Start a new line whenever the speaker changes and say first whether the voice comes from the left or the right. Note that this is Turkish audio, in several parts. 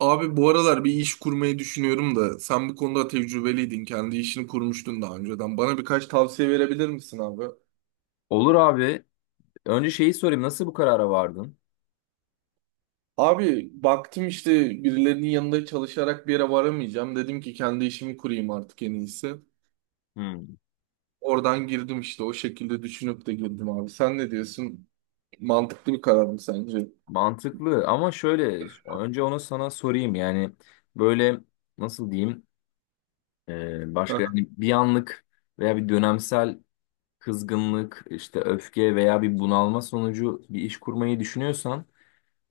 right: Abi, bu aralar bir iş kurmayı düşünüyorum da sen bu konuda tecrübeliydin. Kendi işini kurmuştun daha önceden. Bana birkaç tavsiye verebilir misin abi?
left: Olur abi. Önce şeyi sorayım. Nasıl bu karara vardın?
right: Abi, baktım işte birilerinin yanında çalışarak bir yere varamayacağım. Dedim ki kendi işimi kurayım artık, en iyisi.
left: Hmm.
right: Oradan girdim işte, o şekilde düşünüp de girdim abi. Sen ne diyorsun? Mantıklı bir karar mı sence?
left: Mantıklı, ama şöyle, önce onu sana sorayım. Yani, böyle, nasıl diyeyim? Başka,
right: Aha,
left: yani bir anlık veya bir dönemsel kızgınlık, işte öfke veya bir bunalma sonucu bir iş kurmayı düşünüyorsan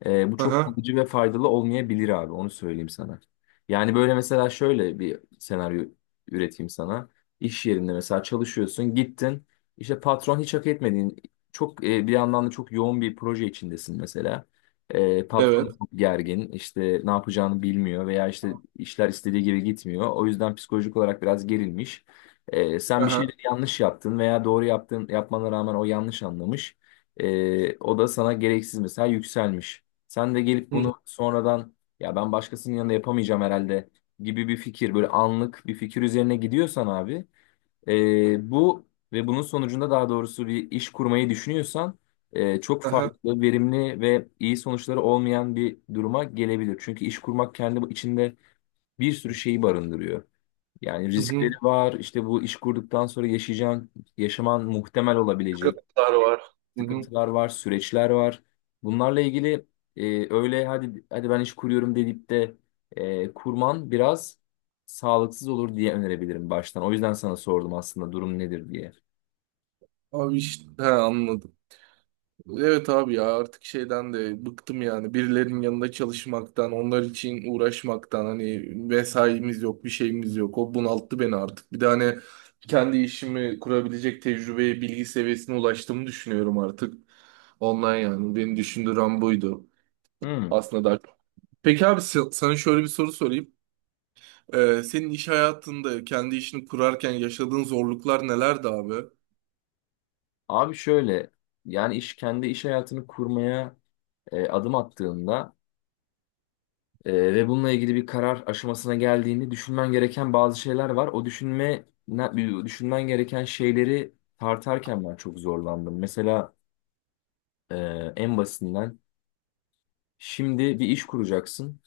left: Bu çok
right: aha,
left: kalıcı ve faydalı olmayabilir abi, onu söyleyeyim sana. Yani böyle mesela şöyle bir senaryo üreteyim sana. İş yerinde mesela çalışıyorsun, gittin işte patron hiç hak etmediğin çok bir yandan da çok yoğun bir proje içindesin mesela.
right: evet.
left: Patron çok gergin, işte ne yapacağını bilmiyor veya işte işler istediği gibi gitmiyor. O yüzden psikolojik olarak biraz gerilmiş. Sen bir
right: Aha.
left: şeyleri yanlış yaptın veya doğru yaptın, yapmana rağmen o yanlış anlamış. O da sana gereksiz mesela yükselmiş. Sen de gelip
right: Hı.
left: bunu sonradan, ya ben başkasının yanında yapamayacağım herhalde gibi bir fikir, böyle anlık bir fikir üzerine gidiyorsan abi, bu ve bunun sonucunda, daha doğrusu, bir iş kurmayı düşünüyorsan, çok
right: Aha.
left: farklı, verimli ve iyi sonuçları olmayan bir duruma gelebilir. Çünkü iş kurmak kendi içinde bir sürü şeyi barındırıyor. Yani
right: Hı
left: riskleri
right: hı.
left: var, işte bu iş kurduktan sonra yaşayacağın, yaşaman muhtemel olabilecek
right: Sıkıntılar var. Hı hı.
left: sıkıntılar var, süreçler var. Bunlarla ilgili öyle hadi hadi ben iş kuruyorum deyip de kurman biraz sağlıksız olur diye önerebilirim baştan. O yüzden sana sordum aslında, durum nedir diye.
right: Abi işte he, anladım. Evet abi, ya artık şeyden de bıktım, yani birilerinin yanında çalışmaktan, onlar için uğraşmaktan. Hani vesaimiz yok, bir şeyimiz yok, o bunalttı beni artık. Bir de hani kendi işimi kurabilecek tecrübeye, bilgi seviyesine ulaştığımı düşünüyorum artık. Ondan, yani beni düşündüren buydu
left: Hmm.
right: aslında da. Peki abi, sana şöyle bir soru sorayım. Senin iş hayatında kendi işini kurarken yaşadığın zorluklar nelerdi abi?
left: Abi şöyle, yani iş, kendi iş hayatını kurmaya adım attığında ve bununla ilgili bir karar aşamasına geldiğini düşünmen gereken bazı şeyler var. O düşünmen gereken şeyleri tartarken ben çok zorlandım. Mesela e, en basitinden, şimdi bir iş kuracaksın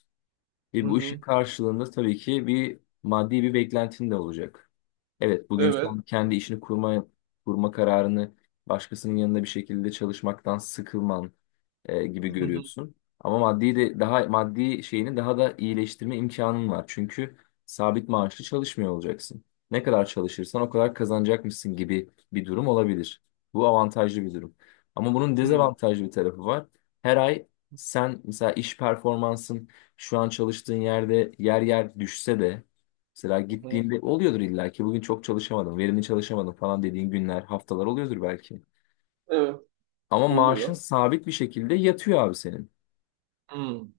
left: ve
right: Hı
left: bu işin
right: hı.
left: karşılığında tabii ki bir maddi bir beklentin de olacak. Evet, bugün
right: Evet.
left: sen kendi işini kurma kararını başkasının yanında bir şekilde çalışmaktan sıkılman gibi
right: Hı hı.
left: görüyorsun. Ama maddi de, daha maddi şeyini daha da iyileştirme imkanın var. Çünkü sabit maaşlı çalışmıyor olacaksın. Ne kadar çalışırsan o kadar kazanacakmışsın gibi bir durum olabilir. Bu avantajlı bir durum. Ama bunun
right: Hı
left: dezavantajlı bir tarafı var. Her ay, sen mesela iş performansın şu an çalıştığın yerde yer yer düşse de, mesela
right: hı.
left: gittiğinde oluyordur illa ki, bugün çok çalışamadım, verimli çalışamadım falan dediğin günler, haftalar oluyordur belki.
right: Evet.
left: Ama maaşın
right: Oluyor.
left: sabit bir şekilde yatıyor abi senin.
right: Hmm.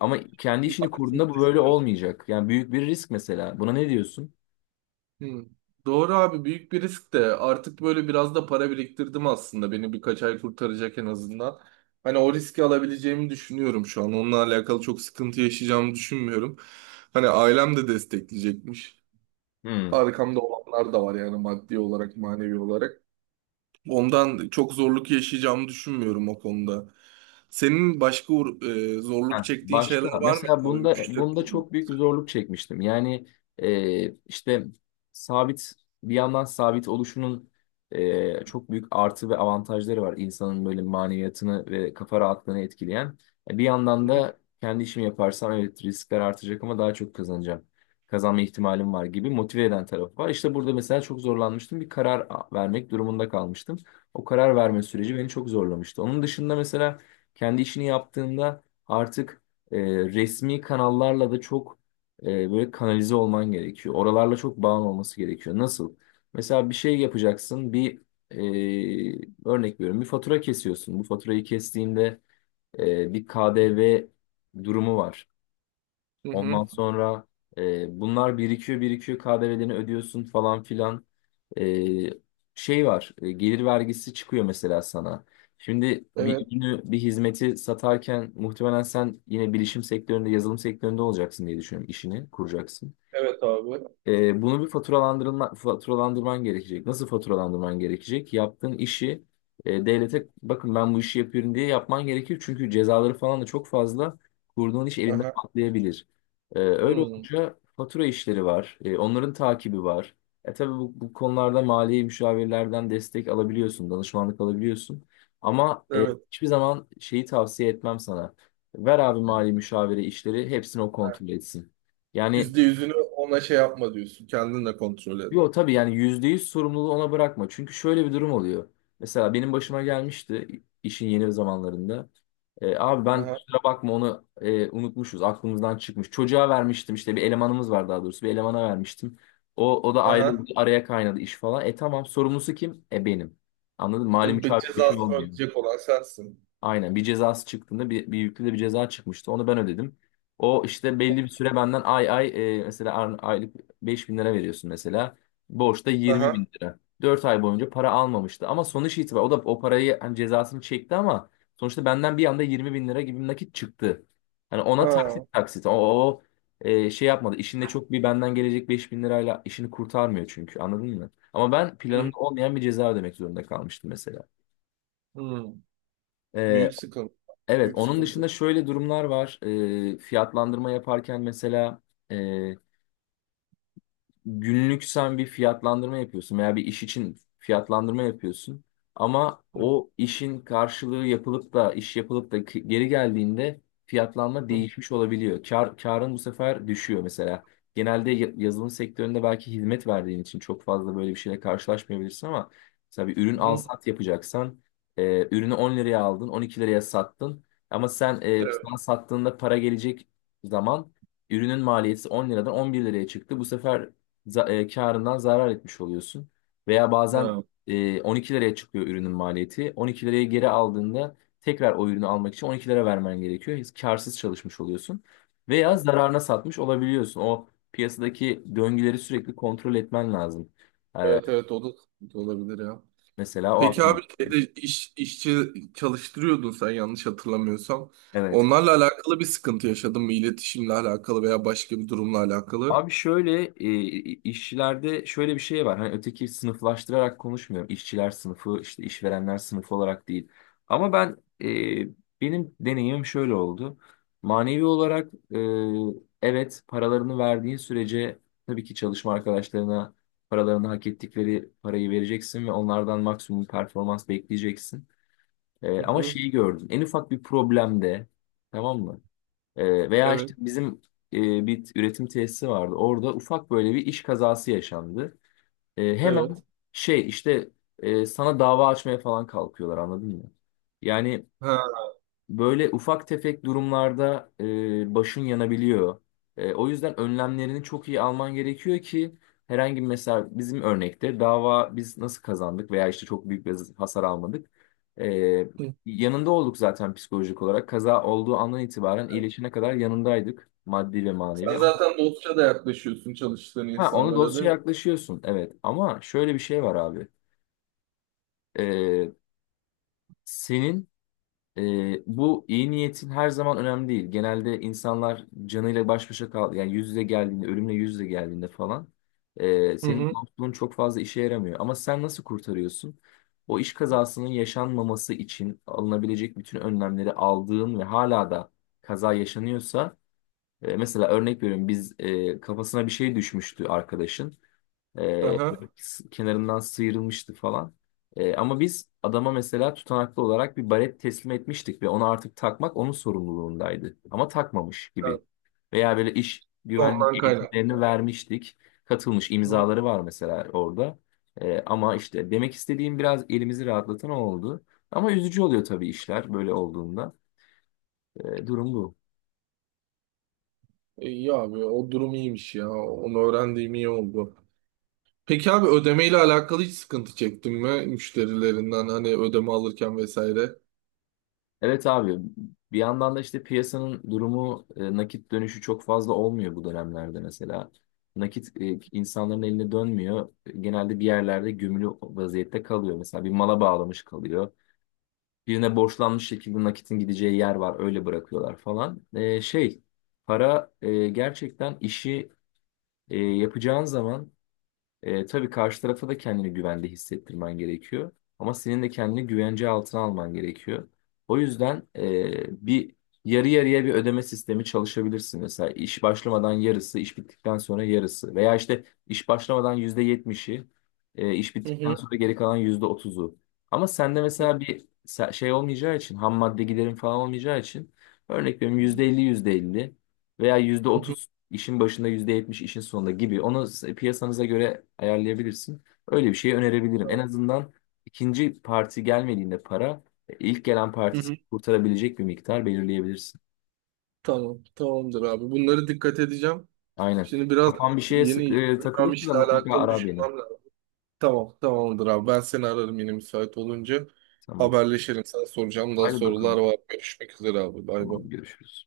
left: Ama kendi işini
right: Bak, şimdi
left: kurduğunda bu böyle
right: düşünün.
left: olmayacak. Yani büyük bir risk mesela. Buna ne diyorsun?
right: Hmm. Doğru abi, büyük bir risk de artık böyle biraz da para biriktirdim, aslında beni birkaç ay kurtaracak en azından. Hani o riski alabileceğimi düşünüyorum şu an. Onunla alakalı çok sıkıntı yaşayacağımı düşünmüyorum. Hani ailem de destekleyecekmiş.
left: Hmm.
right: Arkamda olanlar da var, yani maddi olarak, manevi olarak. Ondan çok zorluk yaşayacağımı düşünmüyorum o konuda. Senin başka zorluk
left: Ha,
right: çektiğin
left: başka.
right: şeyler var mı
left: Mesela
right: abi,
left: bunda
right: müşteri
left: bunda
right: olmak?
left: çok büyük bir zorluk çekmiştim. Yani işte sabit, bir yandan sabit oluşunun çok büyük artı ve avantajları var. İnsanın böyle maneviyatını ve kafa rahatlığını etkileyen. E, bir yandan
right: Hı hı.
left: da kendi işimi yaparsam, evet riskler artacak ama daha çok kazanacağım. Kazanma ihtimalim var gibi motive eden tarafı var. İşte burada mesela çok zorlanmıştım. Bir vermek durumunda kalmıştım. O karar verme süreci beni çok zorlamıştı. Onun dışında mesela, kendi işini yaptığında artık e, resmi kanallarla da çok e, böyle kanalize olman gerekiyor. Oralarla çok bağın olması gerekiyor. Nasıl? Mesela bir şey yapacaksın, bir örnek veriyorum, bir fatura kesiyorsun. Bu faturayı kestiğinde bir KDV durumu var.
right: Hı hı.
left: Ondan sonra bunlar birikiyor birikiyor, KDV'lerini ödüyorsun falan filan. E, Şey var, gelir vergisi çıkıyor mesela sana. Şimdi bir
right: Evet.
left: ürünü, bir hizmeti satarken muhtemelen sen yine bilişim sektöründe, yazılım sektöründe olacaksın diye düşünüyorum, işini kuracaksın.
right: Evet abi.
left: Bunu bir faturalandırman gerekecek. Nasıl faturalandırman gerekecek? Yaptığın işi devlete, bakın ben bu işi yapıyorum diye, yapman gerekir. Çünkü cezaları falan da çok fazla. Kurduğun iş elinde
right: Aha.
left: patlayabilir. Öyle
right: Hmm.
left: olunca fatura işleri var. E, onların takibi var. Tabii bu konularda mali müşavirlerden destek alabiliyorsun, danışmanlık alabiliyorsun. Ama
right: Evet.
left: hiçbir zaman şeyi tavsiye etmem sana, ver abi mali müşavire işleri, hepsini o
right: Ha,
left: kontrol etsin. Yani
right: yüzde yüzünü ona şey yapma diyorsun. Kendinle kontrol et.
left: yo, tabii yani %100 sorumluluğu ona bırakma. Çünkü şöyle bir durum oluyor. Mesela benim başıma gelmişti işin yeni zamanlarında. E, abi ben
right: Aha.
left: kusura bakma, onu unutmuşuz, aklımızdan çıkmış. Çocuğa vermiştim işte, bir elemanımız var daha doğrusu. Bir elemana vermiştim. O da
right: Aha.
left: ayrıldı. Araya kaynadı iş falan. E, tamam, sorumlusu kim? E, benim. Anladın mı? Mali müşavir bir şey
right: Cezasını
left: olmuyor.
right: ödeyecek olan sensin.
left: Aynen, bir cezası çıktığında bir yüklü de bir ceza çıkmıştı. Onu ben ödedim. O işte belli bir süre benden ay ay, mesela aylık 5.000 lira veriyorsun mesela. Borçta yirmi
right: Aha.
left: bin lira. 4 ay boyunca para almamıştı. Ama sonuç itibariyle o da o parayı, hani cezasını çekti ama sonuçta benden bir anda 20.000 lira gibi bir nakit çıktı. Hani ona
right: Ha.
left: taksit taksit, şey yapmadı. İşinde çok bir benden gelecek 5.000 lirayla işini kurtarmıyor çünkü, anladın mı? Ama ben
right: Hı. Hı.
left: planımda olmayan bir ceza ödemek zorunda kalmıştım mesela.
right: Hmm.
left: E,
right: Büyük sıkıntı.
left: evet,
right: Büyük
left: onun
right: sıkıntı.
left: dışında şöyle durumlar var. Fiyatlandırma yaparken mesela günlük sen bir fiyatlandırma yapıyorsun veya bir iş için fiyatlandırma yapıyorsun. Ama
right: Hı.
left: o işin karşılığı yapılıp da, iş yapılıp da ki- geri geldiğinde fiyatlanma
right: Hı.
left: değişmiş olabiliyor. Karın bu sefer düşüyor mesela. Genelde yazılım sektöründe belki hizmet verdiğin için çok fazla böyle bir şeyle karşılaşmayabilirsin, ama mesela bir ürün al
right: Hı.
left: sat yapacaksan ürünü 10 liraya aldın, 12 liraya sattın, ama sen
right: Evet.
left: sana sattığında para gelecek zaman, ürünün maliyeti 10 liradan 11 liraya çıktı. Bu sefer karından zarar etmiş oluyorsun. Veya bazen
right: Ha.
left: 12 liraya çıkıyor ürünün maliyeti. 12 liraya geri aldığında tekrar o ürünü almak için 12 lira vermen gerekiyor. Hiç karsız çalışmış oluyorsun. Veya zararına satmış olabiliyorsun. O piyasadaki döngüleri sürekli kontrol etmen lazım. E,
right: Evet, evet, o da sıkıntı olabilir ya.
left: mesela o
right: Peki
left: aklıma.
right: abi, şeyde iş, işçi çalıştırıyordun sen, yanlış hatırlamıyorsam.
left: Evet.
right: Onlarla alakalı bir sıkıntı yaşadın mı? İletişimle alakalı veya başka bir durumla alakalı?
left: Abi şöyle, işçilerde şöyle bir şey var. Hani, öteki sınıflaştırarak konuşmuyorum, İşçiler sınıfı işte, işverenler sınıfı olarak değil. Ama ben, e, benim deneyimim şöyle oldu. Manevi olarak, evet, paralarını verdiğin sürece tabii ki çalışma arkadaşlarına paralarını, hak ettikleri parayı vereceksin ve onlardan maksimum performans bekleyeceksin. E,
right: Hı
left: ama
right: hı.
left: şeyi gördüm. En ufak bir problemde, tamam mı? Veya
right: Evet.
left: işte bizim bir üretim tesisi vardı. Orada ufak böyle bir iş kazası yaşandı. Hemen
right: Evet.
left: şey işte, sana dava açmaya falan kalkıyorlar, anladın mı? Yani,
right: Ha.
left: böyle ufak tefek durumlarda başın yanabiliyor. E, o yüzden önlemlerini çok iyi alman gerekiyor ki herhangi bir, mesela bizim örnekte dava, biz nasıl kazandık veya işte çok büyük bir hasar almadık. E,
right: Hı.
left: Yanında olduk zaten, psikolojik olarak. Kaza olduğu andan itibaren iyileşene kadar yanındaydık, maddi ve manevi.
right: Sen
left: Ama,
right: zaten dostça da yaklaşıyorsun çalıştığın
left: ha, onu
right: insanlara, değil mi?
left: dosyaya yaklaşıyorsun evet, ama şöyle bir şey var abi. E, senin Bu iyi niyetin her zaman önemli değil. Genelde insanlar canıyla baş başa kal, yani yüz yüze geldiğinde, ölümle yüz yüze geldiğinde falan,
right: Hı
left: senin
right: hı.
left: dostluğun çok fazla işe yaramıyor. Ama sen nasıl kurtarıyorsun? O iş kazasının yaşanmaması için alınabilecek bütün önlemleri aldığın ve hala da kaza yaşanıyorsa, mesela örnek veriyorum, biz, kafasına bir şey düşmüştü arkadaşın. Ee,
right: Aha.
left: Kenarından sıyrılmıştı falan. Ama biz adama mesela tutanaklı olarak bir baret teslim etmiştik ve onu artık takmak onun sorumluluğundaydı. Ama takmamış gibi.
right: Evet.
left: Veya böyle iş
right: Ondan
left: güvenlik eğitimlerini
right: kaynaklı.
left: vermiştik, katılmış
right: Hı.
left: imzaları var mesela orada. Ama işte demek istediğim, biraz elimizi rahatlatan o oldu. Ama üzücü oluyor tabii işler böyle olduğunda. Durum bu.
right: İyi abi, o durum iyiymiş ya. Onu öğrendiğim iyi oldu. Peki abi, ödemeyle alakalı hiç sıkıntı çektin mi müşterilerinden, hani ödeme alırken vesaire?
left: Evet abi, bir yandan da işte piyasanın durumu, nakit dönüşü çok fazla olmuyor bu dönemlerde mesela. Nakit insanların eline dönmüyor. Genelde bir yerlerde gömülü vaziyette kalıyor. Mesela bir mala bağlamış kalıyor, birine borçlanmış, şekilde nakitin gideceği yer var, öyle bırakıyorlar falan. E, şey, para, gerçekten işi yapacağın zaman, tabii karşı tarafa da kendini güvende hissettirmen gerekiyor. Ama senin de kendini güvence altına alman gerekiyor. O yüzden, bir yarı yarıya bir ödeme sistemi çalışabilirsin. Mesela iş başlamadan yarısı, iş bittikten sonra yarısı. Veya işte iş başlamadan %70'i, iş
right: Hı
left: bittikten
right: hı,
left: sonra geri kalan %30'u. Ama sende mesela şey olmayacağı için, ham madde giderin falan olmayacağı için, örnek veriyorum %50, yüzde elli veya yüzde
right: hı hı,
left: otuz. İşin başında %70, işin sonunda gibi. Onu piyasanıza göre ayarlayabilirsin. Öyle bir şey önerebilirim. En azından ikinci parti gelmediğinde para, ilk gelen
right: hı
left: parti seni
right: hı.
left: kurtarabilecek bir miktar belirleyebilirsin.
right: Tamam, tamamdır abi. Bunları dikkat edeceğim.
left: Aynen.
right: Şimdi biraz
left: Kafan bir şeye
right: yeni yapacağım
left: takılırsa da
right: işle
left: mutlaka
right: alakalı
left: ara beni.
right: düşünmem lazım. Tamam, tamamdır abi. Ben seni ararım yine müsait olunca.
left: Tamam.
right: Haberleşelim. Sana soracağım daha
left: Hadi
right: sorular
left: bakalım.
right: var. Görüşmek üzere abi. Bay bay.
left: Tamam görüşürüz.